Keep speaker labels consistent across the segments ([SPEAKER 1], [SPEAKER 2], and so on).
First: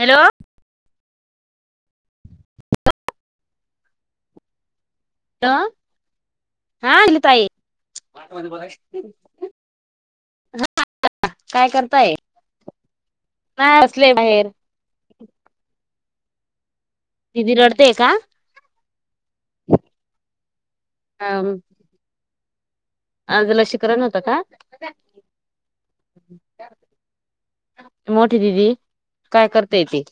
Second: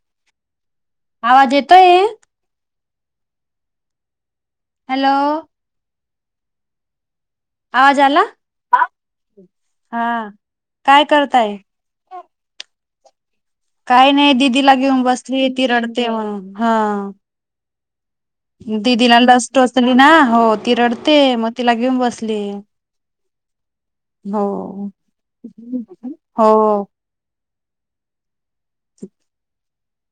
[SPEAKER 1] Hello
[SPEAKER 2] आवाज येतोय hello
[SPEAKER 1] हा हा ताई
[SPEAKER 2] आवाज आला हा हा काय करताय
[SPEAKER 1] काय करताय नाही
[SPEAKER 2] काही
[SPEAKER 1] बसले
[SPEAKER 2] नाही
[SPEAKER 1] बाहेर
[SPEAKER 2] दिदीला घेऊन बसली ती रडते मग हा
[SPEAKER 1] दिदी लडतेय का
[SPEAKER 2] दिीदीला डस्ट असचली ना हो ती रडते मग तिला घेऊन बसली
[SPEAKER 1] आज लसीकरण होतं का
[SPEAKER 2] हो हो
[SPEAKER 1] मोठी दिदी काय करताय ते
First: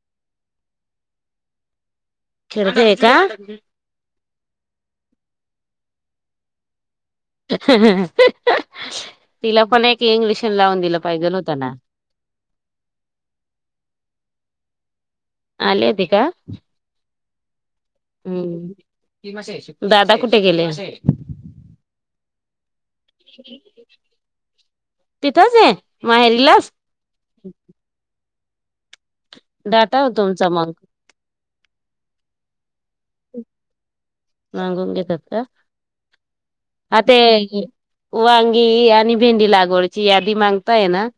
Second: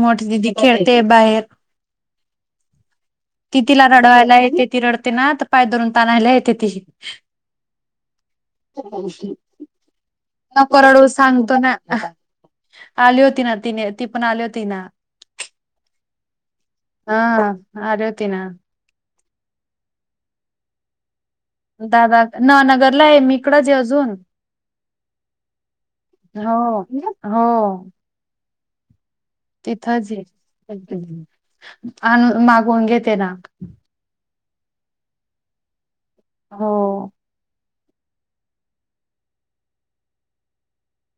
[SPEAKER 2] मोठ दिदी खेळते बाहेर
[SPEAKER 1] खेळते का
[SPEAKER 2] ती तिला रडवायला येते ती रडते ना तर पाय दरून ताणायला येते ती
[SPEAKER 1] तिला पण एक इंग्लिशन लावून
[SPEAKER 2] नको
[SPEAKER 1] दिलं
[SPEAKER 2] रडू
[SPEAKER 1] पाहिजे
[SPEAKER 2] सांगतो
[SPEAKER 1] नव्हतं ना
[SPEAKER 2] आली होती ना तिने ती पण आली होती ना
[SPEAKER 1] आली होती का
[SPEAKER 2] हा आले होते
[SPEAKER 1] हम्म दादा कुठे गेले
[SPEAKER 2] दादा नवनगर य मी इकडच अजून
[SPEAKER 1] तिथंच आहे
[SPEAKER 2] हो
[SPEAKER 1] माहेरीलाच
[SPEAKER 2] हो
[SPEAKER 1] डाटा हो
[SPEAKER 2] तिथंच ये
[SPEAKER 1] तुमचा मग
[SPEAKER 2] आण मागून घेते ना
[SPEAKER 1] मागून घेतात का
[SPEAKER 2] हो
[SPEAKER 1] आ ते वांगी आणि भेंडी लागवडची यादीी मागताय ना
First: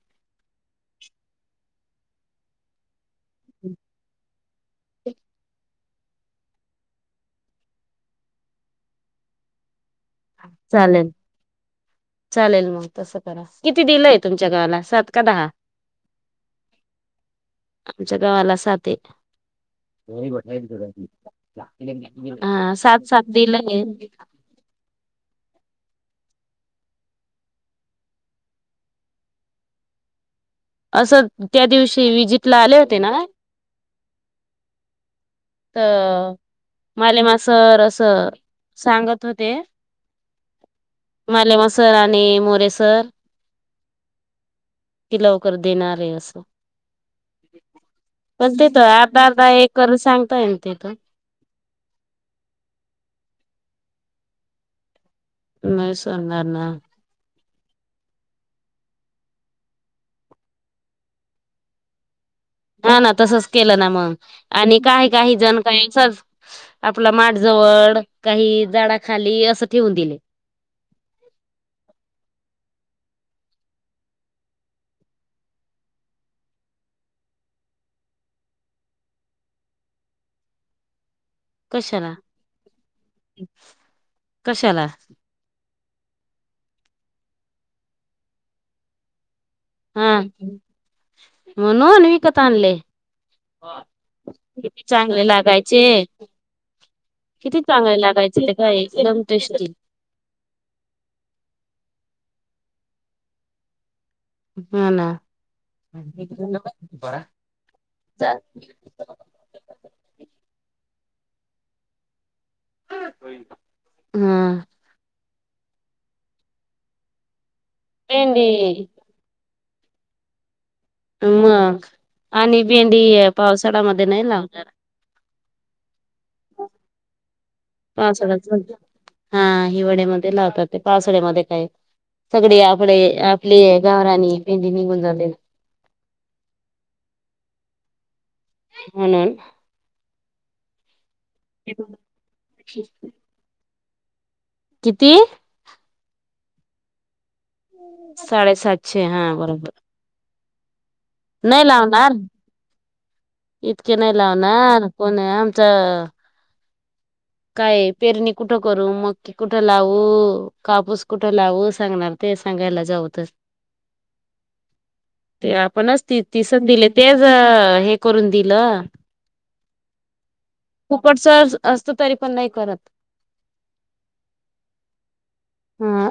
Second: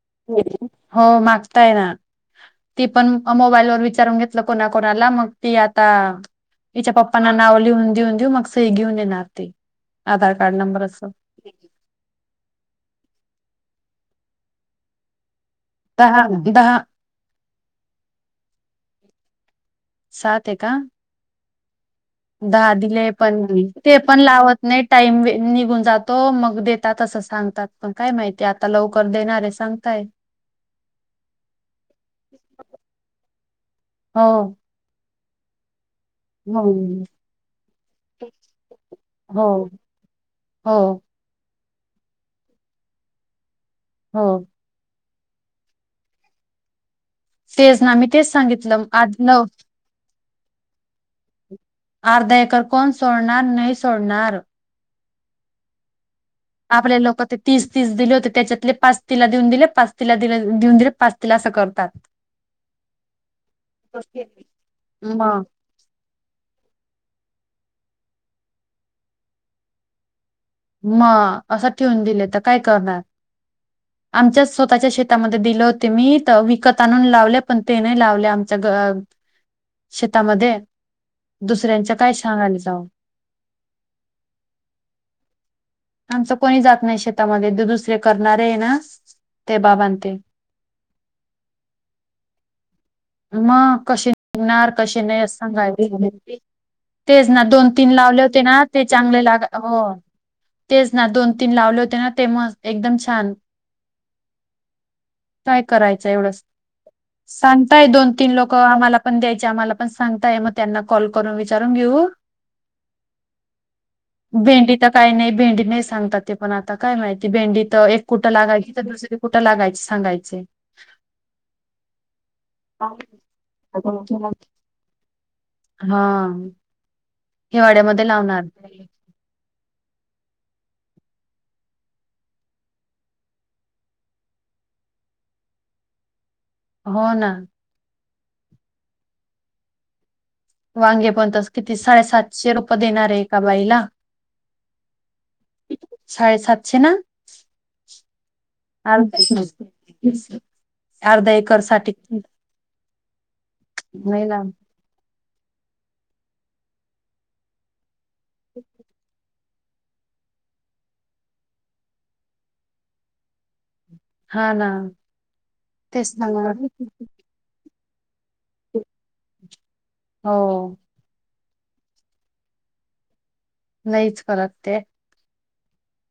[SPEAKER 2] हो मागताय ना ती पण मोबाईल वर विचारून घेत कोणाकणाला मग ती आता हिच्या पप्पांना नाव लिहून देऊन देऊ मग से घेऊन येणार ती आधार कार्ड नंबर
[SPEAKER 1] चालेल
[SPEAKER 2] असं
[SPEAKER 1] चालेल मग तसं करा किती दिलंय तुमच्या गवाला सात का दहा
[SPEAKER 2] दहा
[SPEAKER 1] आमच्या गावाला सात
[SPEAKER 2] सात आहे का
[SPEAKER 1] हा
[SPEAKER 2] दहा
[SPEAKER 1] सात
[SPEAKER 2] दिले
[SPEAKER 1] सात
[SPEAKER 2] पण
[SPEAKER 1] दिलं आहे
[SPEAKER 2] ते पण लावत नाही टाईम निघून जातो मग देतात असं सांगतात पण काय माहितीय आता लवकर देणार आहेस सांगताय
[SPEAKER 1] असं त्या दिवशी विजिट ला आले होते ना.
[SPEAKER 2] हो
[SPEAKER 1] तर.
[SPEAKER 2] हो
[SPEAKER 1] मला मास असं सांगत
[SPEAKER 2] हो
[SPEAKER 1] होते.
[SPEAKER 2] हो
[SPEAKER 1] मालेमा सर आणि मोरेसर
[SPEAKER 2] हो.
[SPEAKER 1] ि लवकर देणार आहे अस
[SPEAKER 2] तेच ना मी तेच
[SPEAKER 1] पण तेेत
[SPEAKER 2] सांगितलं आज
[SPEAKER 1] अर्धा
[SPEAKER 2] न
[SPEAKER 1] अर्धा एक करून सांगता येल तेथ
[SPEAKER 2] अर्धा एकर कोण सोडणार नाही सोडणार.
[SPEAKER 1] [unintelligible] रणार ना.
[SPEAKER 2] आपल्या लोक. तीस तीस दिले होते त्याच्यातले पाच तिला देऊन दिले पाच तिला दि देऊन दिले पाच तिला असं करतात.
[SPEAKER 1] ह ना तसच केलं ना मग आणि काही काही
[SPEAKER 2] मग
[SPEAKER 1] जण. काही आपला माठ जवळ काही झाडा खाली असं ठेवून दिले.
[SPEAKER 2] मग असं ठेवून दिले तर काय करणार.
[SPEAKER 1] ह
[SPEAKER 2] आमच्या स्वतःच्या शेतामध्ये दिलं होते मी तर विकत आणून लावले पण ते नाही लावले आमच्या ग शेतामध्ये दुसऱ्यांच काय
[SPEAKER 1] कशाला
[SPEAKER 2] सांगायला जाऊ
[SPEAKER 1] कशाला
[SPEAKER 2] आमचं कोणी जात नाही शेतामध्ये ते दुसरे करणार आहे ना ते बाबां
[SPEAKER 1] हा
[SPEAKER 2] ते
[SPEAKER 1] म्हणु अनविकता आणले.
[SPEAKER 2] मग कसे निघणार
[SPEAKER 1] किती
[SPEAKER 2] कशी नाही
[SPEAKER 1] चांगले
[SPEAKER 2] अस
[SPEAKER 1] लागायचे
[SPEAKER 2] सांगावी तेच ना
[SPEAKER 1] किती
[SPEAKER 2] दोन तीन
[SPEAKER 1] चांगले
[SPEAKER 2] लावले होते
[SPEAKER 1] लागायचे
[SPEAKER 2] ना
[SPEAKER 1] काय
[SPEAKER 2] ते
[SPEAKER 1] एकदम
[SPEAKER 2] चांगले लाग
[SPEAKER 1] टेस्टी
[SPEAKER 2] हो. तेच ना दोन तीन लावले होते ना ते मग एकदम छान
[SPEAKER 1] हा ना
[SPEAKER 2] काय करायचं एवढं सां काय दोन तीन लोक आम्हाला पण द्यायचे आम्हाला पण सांगताय मग त्यांना कॉल करून विचारून घेऊ.
[SPEAKER 1] हा
[SPEAKER 2] भेंडी तर काय नाही भेंडी नाही सांगतात. ते पण आता काय माहिती भेंडी तर एक कुठं लागायची तर
[SPEAKER 1] भेंडी
[SPEAKER 2] दुसरी कुठं लागायच सांगायचे.
[SPEAKER 1] मग आणि
[SPEAKER 2] हा
[SPEAKER 1] भेंडी पावसाळा्यामध्ये नाही लावणार.
[SPEAKER 2] हा.
[SPEAKER 1] पासळ्या हा हिवाळ्यामध्ये लावतात ते पासळ्यामध्ये काय. सगळे आपले आपले गावरानी पेंी नि गुं जावले.
[SPEAKER 2] हो ना.
[SPEAKER 1] म्हणून.
[SPEAKER 2] वांगे पण तस किती साडेसातशे रुपये देणार आहे का बाईला.
[SPEAKER 1] किती?
[SPEAKER 2] साडे सातश ना.
[SPEAKER 1] साडे सात.
[SPEAKER 2] [unintelligible] एकर
[SPEAKER 1] नाही
[SPEAKER 2] साठी
[SPEAKER 1] लावणार इतके नाही लावणार कोणी आमचं काय पेरणी कुठं करू मग. कुठं लावू कापूस कुठं लाव सांगणार ते सांगायला जाऊतच.
[SPEAKER 2] हा ना
[SPEAKER 1] ते आपणच
[SPEAKER 2] तेच
[SPEAKER 1] त
[SPEAKER 2] ना
[SPEAKER 1] तिसन
[SPEAKER 2] मग.
[SPEAKER 1] दिले तेच हे. करून दिल
[SPEAKER 2] हो
[SPEAKER 1] फुकटचं असं. तरी पण नाही करत.
[SPEAKER 2] नाहीच करत ते.
[SPEAKER 1] हा.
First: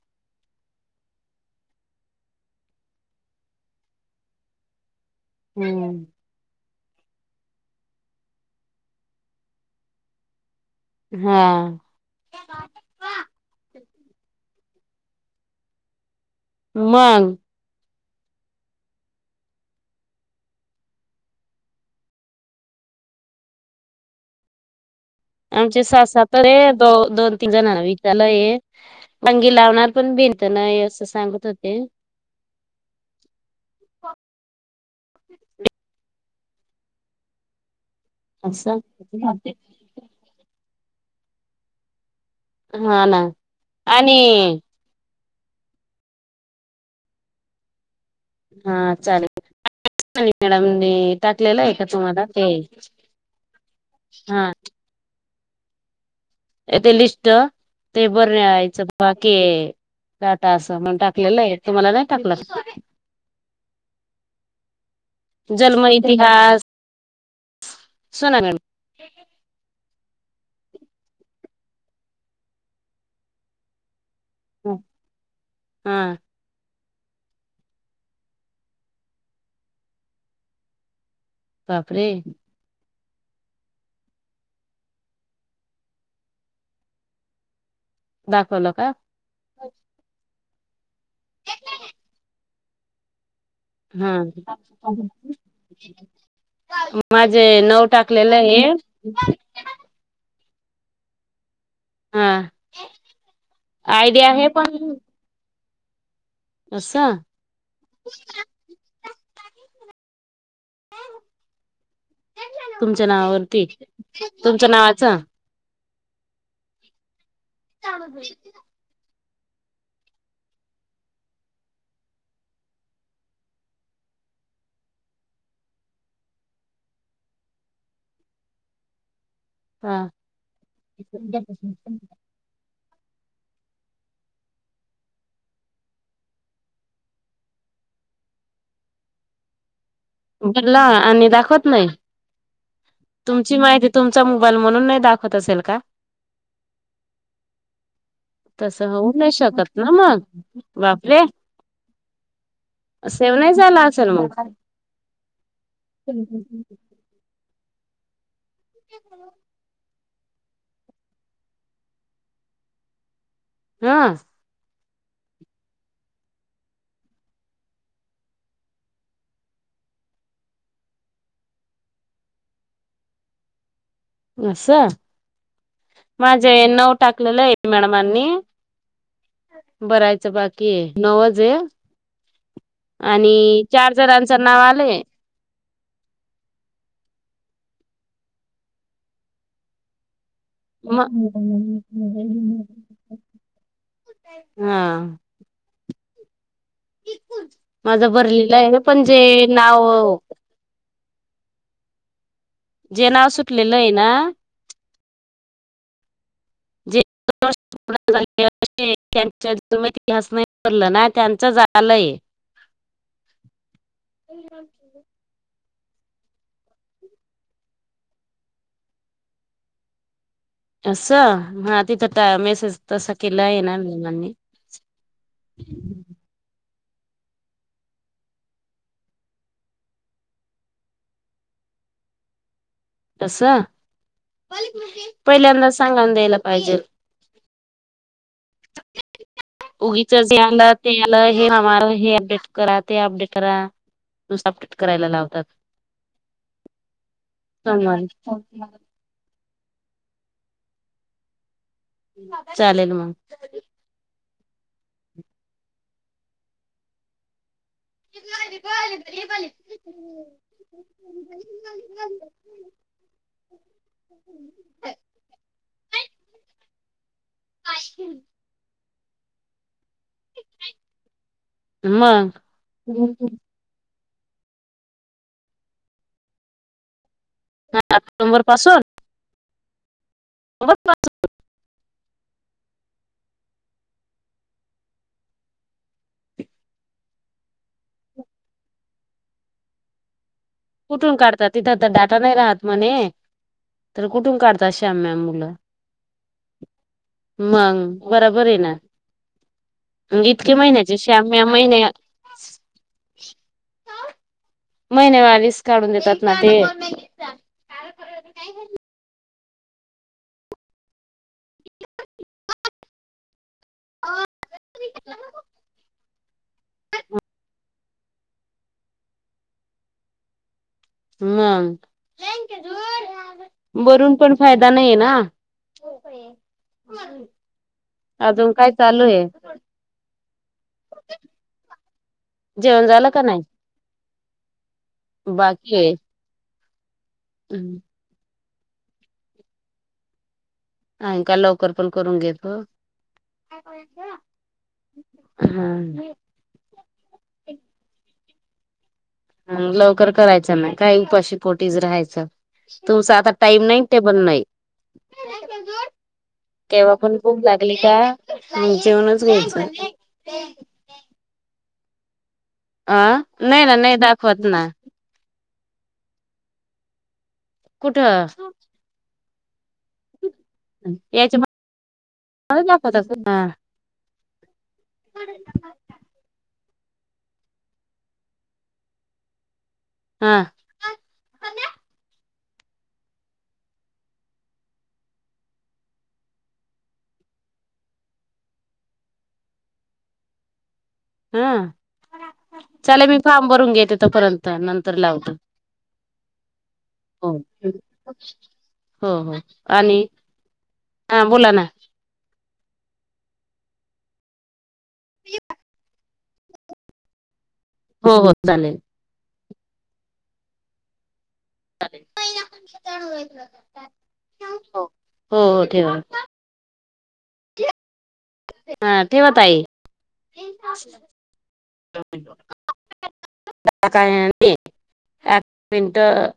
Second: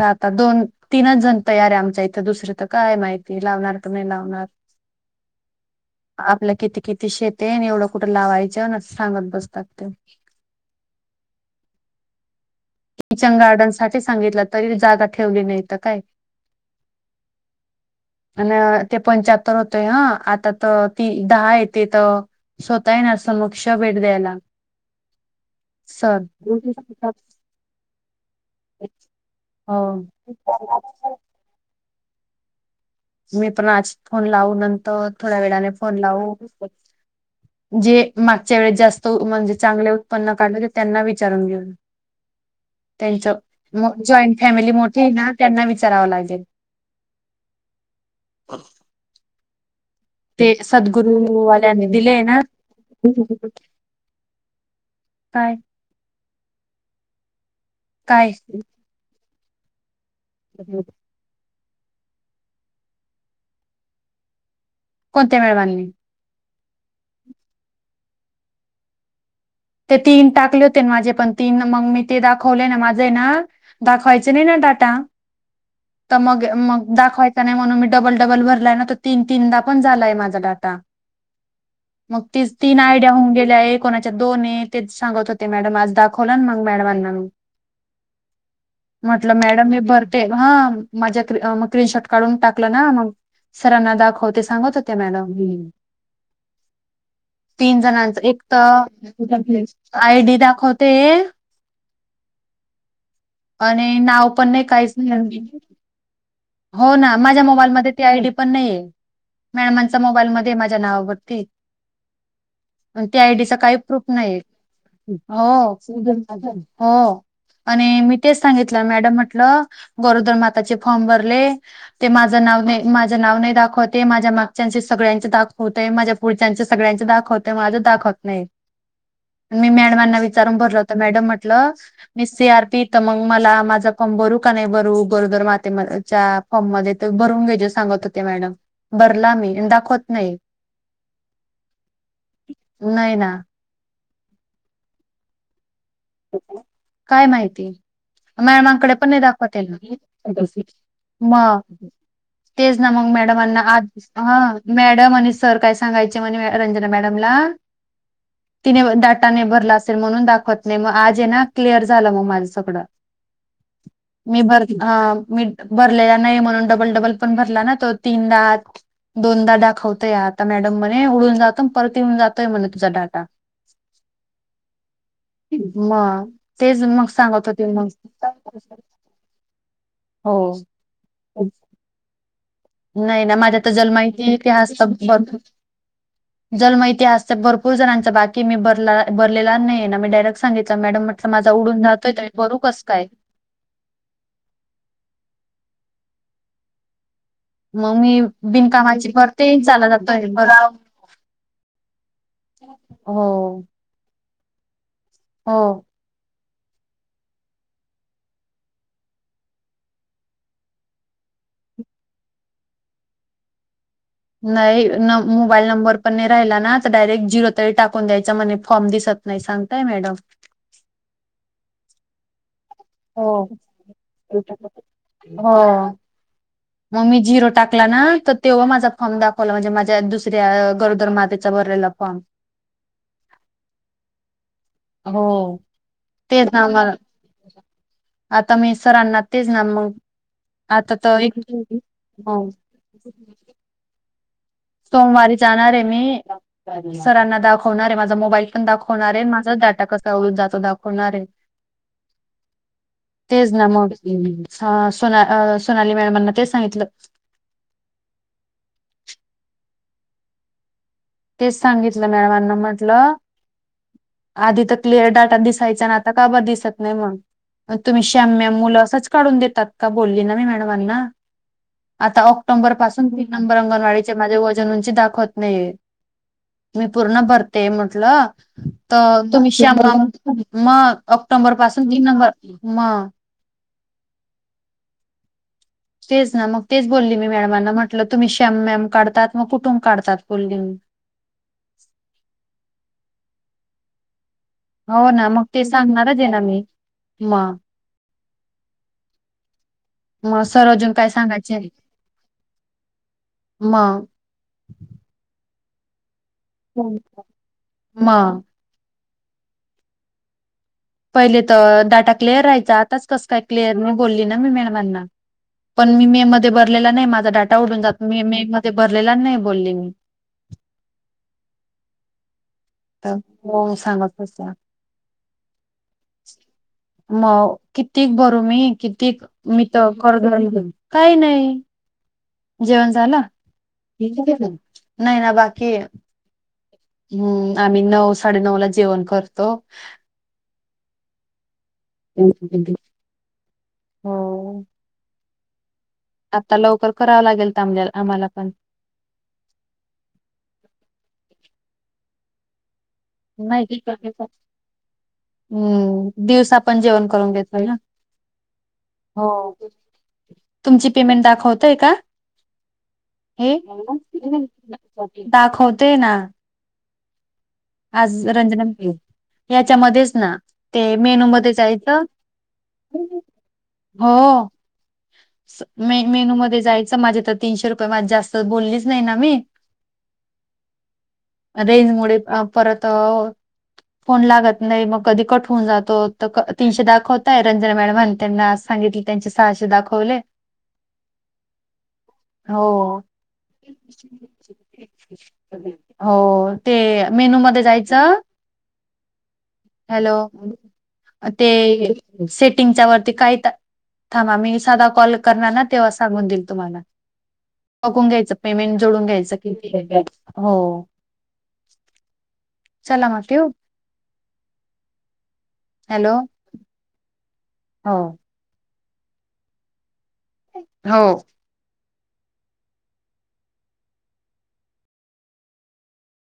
[SPEAKER 2] आ आता दोन तीनच जण तयार आहे आमच्या इथं दुसर तर काय माहिती लावणार तर नाही लावणार.
[SPEAKER 1] हम्म.
[SPEAKER 2] आपल्या किती किती शेते एवढं कुठं लावायचं सांगत बसतात ते
[SPEAKER 1] हा.
[SPEAKER 2] किचन गार्डन साठी सांगितलं तरी जागा ठेवली नाही तर काय?
[SPEAKER 1] मग
[SPEAKER 2] अ ते पंच्याहत्तर होतय हा आता तर ती दहा येते तर स्वतःही ना समक्ष भेट द्यायला.
[SPEAKER 1] आमचे सास
[SPEAKER 2] सर
[SPEAKER 1] स तर आहे दो दोन तीन जणांना विचारलं आहे. अंगी लावणार पण भिंत नाही
[SPEAKER 2] हो
[SPEAKER 1] असं सांगत होते.
[SPEAKER 2] मी पण आज फोन लावू नंतर थोड्या वेळाने फोन लावू. जे मागच्या वेळे
[SPEAKER 1] असं
[SPEAKER 2] जास्त म्हणजे चांगले उत्पन्न काढले ते त्यांना विचारून घेऊन.
[SPEAKER 1] हा ना
[SPEAKER 2] त्यांच जॉईंट
[SPEAKER 1] आणि
[SPEAKER 2] फॅमिली मोठी आहे ना त्यांना विचारावं लागेल.
[SPEAKER 1] हा चालेल.
[SPEAKER 2] ते
[SPEAKER 1] मॅडम टाकलेलं आहे का
[SPEAKER 2] सद्गुरूवाल्यानी दिलेय
[SPEAKER 1] तुम्हाला
[SPEAKER 2] ना
[SPEAKER 1] ते हा.
[SPEAKER 2] काय?
[SPEAKER 1] ते तेे लिस्ट ते बर
[SPEAKER 2] काय
[SPEAKER 1] नाहीयचं बाकी टाटा असं म्हण टा तुम्हाला नाही टाक
[SPEAKER 2] कोणत्या
[SPEAKER 1] ज.
[SPEAKER 2] मॅडमांनी?
[SPEAKER 1] इतिहास सोनगण.
[SPEAKER 2] ते तीन टाकले होते माझे पण तीन मग मी ते दाखवले ना माझं ना. दाखवायचं नाही ना टाटा
[SPEAKER 1] हा
[SPEAKER 2] तर मग. मग दाखवायचा नाही म्हणून मी डबल डबल भरलाय ना तर तीन तीनदा पण झालाय माझा डाटा.
[SPEAKER 1] बापरे
[SPEAKER 2] मग ती तीन आयडिया होऊन गेल्या एक कोणाच्या दोन आहे तेच सांगत होते मॅडम आज दाखवला मग मॅडमांना मग
[SPEAKER 1] दाखवलं का?
[SPEAKER 2] म्हंटलं मॅडम हेी भरते हा माझ्या क मग क्रीनशॉट काढून टाकलं ना मग सरांना
[SPEAKER 1] हा
[SPEAKER 2] दाखवते सांगत होते मॅडम
[SPEAKER 1] माझे
[SPEAKER 2] तीन
[SPEAKER 1] नऊ
[SPEAKER 2] जणांच
[SPEAKER 1] टाकलेलं
[SPEAKER 2] एक
[SPEAKER 1] आहे
[SPEAKER 2] तर आयडी दाखवते
[SPEAKER 1] हा
[SPEAKER 2] आणि
[SPEAKER 1] आयडी
[SPEAKER 2] नाव
[SPEAKER 1] आहे
[SPEAKER 2] पण नाही काहीच नाही हो ना
[SPEAKER 1] असं
[SPEAKER 2] माझ्या मोबाईलमध्ये ती आयडी पण नाहीे मॅडमांचा मोबाईलमध्येध्ये माझ्या नावावरती
[SPEAKER 1] तुमच्या
[SPEAKER 2] त्या आयडीचा
[SPEAKER 1] नावावरती
[SPEAKER 2] काही प्रूफ नाही
[SPEAKER 1] तुमच्या नावाचं
[SPEAKER 2] हो हो आणि मी तेच सांगित मॅडम म्हटलं गरोदर माताचे फॉर्म भरले ते माझं नाव नाही माझं नाव नाही दाखवते माझ्या मागच्यांशी सगळ्यांच दाखवतय माझ्या पुढच्याचे सगळ्यांचे दाखवतते माझं दाखवत नाही
[SPEAKER 1] [inaudible]
[SPEAKER 2] मी मॅडमांना विचारून भरला होत मॅडम म्हटलं मी सी आर पी तर मग मला माझा कम भरू का नाही बरू गरोदर माते म फॉर्म मध्ये भरून घ्या सांगत होते मॅडम भरला मी दाखवत नाही
[SPEAKER 1] बला आणि दाखवत नाही
[SPEAKER 2] नाही ना
[SPEAKER 1] तुमची माहिती तुमचा मोबाईल म्हणून नाही दाखवत असेल का
[SPEAKER 2] काय माहिती
[SPEAKER 1] तसं
[SPEAKER 2] मॅमांकडे पण
[SPEAKER 1] होऊ
[SPEAKER 2] नाही
[SPEAKER 1] शकत
[SPEAKER 2] दाखवतेल
[SPEAKER 1] ना मग बापरे
[SPEAKER 2] म तेज ना मग
[SPEAKER 1] सेव्ह
[SPEAKER 2] मॅडम
[SPEAKER 1] नाही
[SPEAKER 2] अना
[SPEAKER 1] झाला
[SPEAKER 2] आज
[SPEAKER 1] असेल
[SPEAKER 2] दिस
[SPEAKER 1] मग
[SPEAKER 2] हा मॅडम आणि सर काय सांगायचे म्हणे रंजना मॅडमला तिने डाटा नि भरला असेल म्हणून दाखवत नाही मग आज आहे ना क्लिअर झालं मग माझं सगळं
[SPEAKER 1] हा
[SPEAKER 2] मी भर मी भरलेला नाही म्हणून डबल डबल पण भरला ना तो तीनदाात दोनदा दाखवतोय आता मॅडम म्हणे उडून जातो परत येऊन जातोय म्हणणे तुझा डाटा
[SPEAKER 1] अससाा
[SPEAKER 2] मग
[SPEAKER 1] माझ्या ए
[SPEAKER 2] तेच
[SPEAKER 1] नऊ
[SPEAKER 2] मग
[SPEAKER 1] टाकलेला
[SPEAKER 2] सांगत होते
[SPEAKER 1] आहे
[SPEAKER 2] मग
[SPEAKER 1] मॅडम अनी बरायचं
[SPEAKER 2] हो
[SPEAKER 1] बाकी आहे नवज आहे
[SPEAKER 2] नाही ना माझ्या
[SPEAKER 1] आणि
[SPEAKER 2] तर
[SPEAKER 1] चार
[SPEAKER 2] जन्माहिती
[SPEAKER 1] जणांचं
[SPEAKER 2] ते
[SPEAKER 1] नाव
[SPEAKER 2] हत
[SPEAKER 1] आलंय
[SPEAKER 2] ब जर माहिती असत भरपूर जणांच बाकी मी बर बरलेला नाही ना मी डायरेक्ट सांगितलं
[SPEAKER 1] म
[SPEAKER 2] मॅडम म्हटलं माझ उडून जातोय आणि बरू कस काय
[SPEAKER 1] हा
[SPEAKER 2] मग
[SPEAKER 1] माझं
[SPEAKER 2] मी
[SPEAKER 1] भरलेलं आहे पण
[SPEAKER 2] बिनकामाची
[SPEAKER 1] जे
[SPEAKER 2] परती
[SPEAKER 1] नाव
[SPEAKER 2] झाला जातोय बघ
[SPEAKER 1] जे नाव सुटलेलं आहे ना
[SPEAKER 2] हा
[SPEAKER 1] च्या इतिहास नाही भलं ना त्यांचं झालंय
[SPEAKER 2] नाही न मोबाईल नंबर पण नाही राहिला नाच डायरेक्ट झिरो तरी टाकून द्यायचा म्हणे फॉर्म दिसत नाही सांगताय मॅडम
[SPEAKER 1] असं हा तिथं मेसेज तसं
[SPEAKER 2] हो.
[SPEAKER 1] केलं आहे ना म म्हनी
[SPEAKER 2] हो. मग मी झिरो टाकला ना तर तेव्हा माझा फॉर्म दाखवला म्हणजे माझ्या दुसऱ्या गरोदर मातेचा भरलेला फॉर्म
[SPEAKER 1] तस
[SPEAKER 2] हो.
[SPEAKER 1] पहिल्यांदा सांगाून द्यायला
[SPEAKER 2] तेच ना
[SPEAKER 1] पाहिजे
[SPEAKER 2] मला आता मसरांना
[SPEAKER 1] उगीच जे आलं ते आलं हे हे अपडेट
[SPEAKER 2] हो,
[SPEAKER 1] करा ते अपडेट करा तू स
[SPEAKER 2] सोमवारी जाणार आहे मी सरांना दाखवणार आहे
[SPEAKER 1] सोमवारी
[SPEAKER 2] माझा मोबाईल पण दाखव दाखवणार आहे माझा डाटा कसा ओळून जातो दाखवणार आहे
[SPEAKER 1] चालेल मग
[SPEAKER 2] तेच ना मग सोना सोनाली मॅडमांना तेच सांगितलं
[SPEAKER 1] ग
[SPEAKER 2] तेच सांगितलं मॅडमांना म्हटलं आधी तर क्लिअर डाटा दिसायचा ना आता काब दिसत नाही म्हणून ग तुम्ही श्याम मुलं असंच काढून देतात का बोलली ना मी मॅडमांना आता
[SPEAKER 1] मग
[SPEAKER 2] ऑक्टोबर पासून रंगणवाडीचे माझे वजन, उंची दाखवत नाही. मी पूर्ण भरते म्हटलं.
[SPEAKER 1] नंबर पासून
[SPEAKER 2] तर तुम्ही [unintelligible] मग ऑक्टोबर पासून तीन नंबर मग. तेच ना मग तेच बोलली मी मॅडमांना म्हटलं तुम्ही शेम मॅम काढतात मग कुठून काढतात बोलली म.
[SPEAKER 1] कुठून काढतात तिथं तर डाटा नाही राहत म्हणे तर कुठून काढत? तशा
[SPEAKER 2] हो
[SPEAKER 1] म्याम
[SPEAKER 2] ना मग
[SPEAKER 1] मुलं
[SPEAKER 2] ते सांगणारच आहे ना मी मग
[SPEAKER 1] मंग बरोबर आहे ना [inaudible] म
[SPEAKER 2] मग
[SPEAKER 1] इतक्या
[SPEAKER 2] सर अजून
[SPEAKER 1] महिन्याचे
[SPEAKER 2] काय
[SPEAKER 1] श्याम्य
[SPEAKER 2] सांगायचे
[SPEAKER 1] महिन्या
[SPEAKER 2] मग
[SPEAKER 1] महिनेमालीस काढून देतात. ना ते
[SPEAKER 2] [unintelligible] [inaudible] म पहिले तर डाटा क्लिअर राहायचा आताच कसं काय क्लिअर नाही बोलली ना मी मॅडमांना. पण मी मे मध्ये भरलेला नाही माझा डाटा उडून जातो मी मे मध्ये भरलेला नाही बोलली मी.
[SPEAKER 1] मग
[SPEAKER 2] तर हो
[SPEAKER 1] [inaudible] बरून
[SPEAKER 2] सांगत
[SPEAKER 1] पण फायदा नाही आहे ना.
[SPEAKER 2] म कितीक बरू
[SPEAKER 1] अजून
[SPEAKER 2] मी
[SPEAKER 1] काय चालू
[SPEAKER 2] कितीक.
[SPEAKER 1] आहे
[SPEAKER 2] मी तर कर [unintelligible] काही नाही. जेवण झालं? नाही ना बाकी ये. हम्म, आम्ही नऊ, साडेनऊ ला जेवण करतो.
[SPEAKER 1] नाही का लवकर पण करून घेत. [inaudible]
[SPEAKER 2] हो
[SPEAKER 1] हा.
[SPEAKER 2] आता लवकर करावं लागेल [unintelligible] आम्हाला पण.
[SPEAKER 1] ह लवकर करायचं ना काही उपाशी पोटीज राहायचं. तुमचा आता टाईम नाही टेबल नाही.
[SPEAKER 2] हम्म दिवसा
[SPEAKER 1] तेव्हा
[SPEAKER 2] जेवण
[SPEAKER 1] पण
[SPEAKER 2] करून
[SPEAKER 1] भूक
[SPEAKER 2] घेतोय ना
[SPEAKER 1] लागली का मग जेवनच
[SPEAKER 2] हो
[SPEAKER 1] घ्यायचं.
[SPEAKER 2] तुमची पेमेंट दाखवतय का?
[SPEAKER 1] अ
[SPEAKER 2] हे
[SPEAKER 1] नाही ना नाही दाखवत ना
[SPEAKER 2] दाखवते ना.
[SPEAKER 1] कुठं
[SPEAKER 2] आज रंजना बी याच्यामध्येच ना ते मेनू
[SPEAKER 1] याच्या
[SPEAKER 2] मध्ये जायचं
[SPEAKER 1] दाखवत हा
[SPEAKER 2] [inaudible] हो. मेन मेनू मध्ये जायचं माझे तर तीनशे रुपये माझं जास्त बोललीच नाही ना मी.
[SPEAKER 1] हा.
[SPEAKER 2] [inaudible] रेंज मुळे अ परत फोन लागत नाही मग कधी कट होऊन जातो तर तीनशे दाखवतंय होतय रंजना मॅडम आणि त्यांना असं. सांगितले त्यांचे सहाशे दाखवले.
[SPEAKER 1] [inaudible] हम्म.
[SPEAKER 2] हो हो
[SPEAKER 1] तोपर्यंत नंतर लावतो
[SPEAKER 2] [inaudible] हो ते
[SPEAKER 1] हो
[SPEAKER 2] मेनू मध्ये जायचं
[SPEAKER 1] हो हो
[SPEAKER 2] [inaudible]
[SPEAKER 1] आणि
[SPEAKER 2] हॅलो
[SPEAKER 1] हा
[SPEAKER 2] ते
[SPEAKER 1] बोला ना
[SPEAKER 2] सेटिंगच्या वरती काही थांबा मी साधा कॉल करणार ना तेव्हा सां सांगून देईल तुम्हाला बघून
[SPEAKER 1] हो हो
[SPEAKER 2] घ्यायचं
[SPEAKER 1] चालेल
[SPEAKER 2] पेमेंट जोडून घ्यायचं किती आहे बॅलन्स हो.
[SPEAKER 1] [inaudible]
[SPEAKER 2] चला मग ठेवू
[SPEAKER 1] हो हो ठेवा.
[SPEAKER 2] हॅलो हो.
[SPEAKER 1] हा ठेवाताई.
[SPEAKER 2] हो
[SPEAKER 1] [unintelligible] पाच मिनट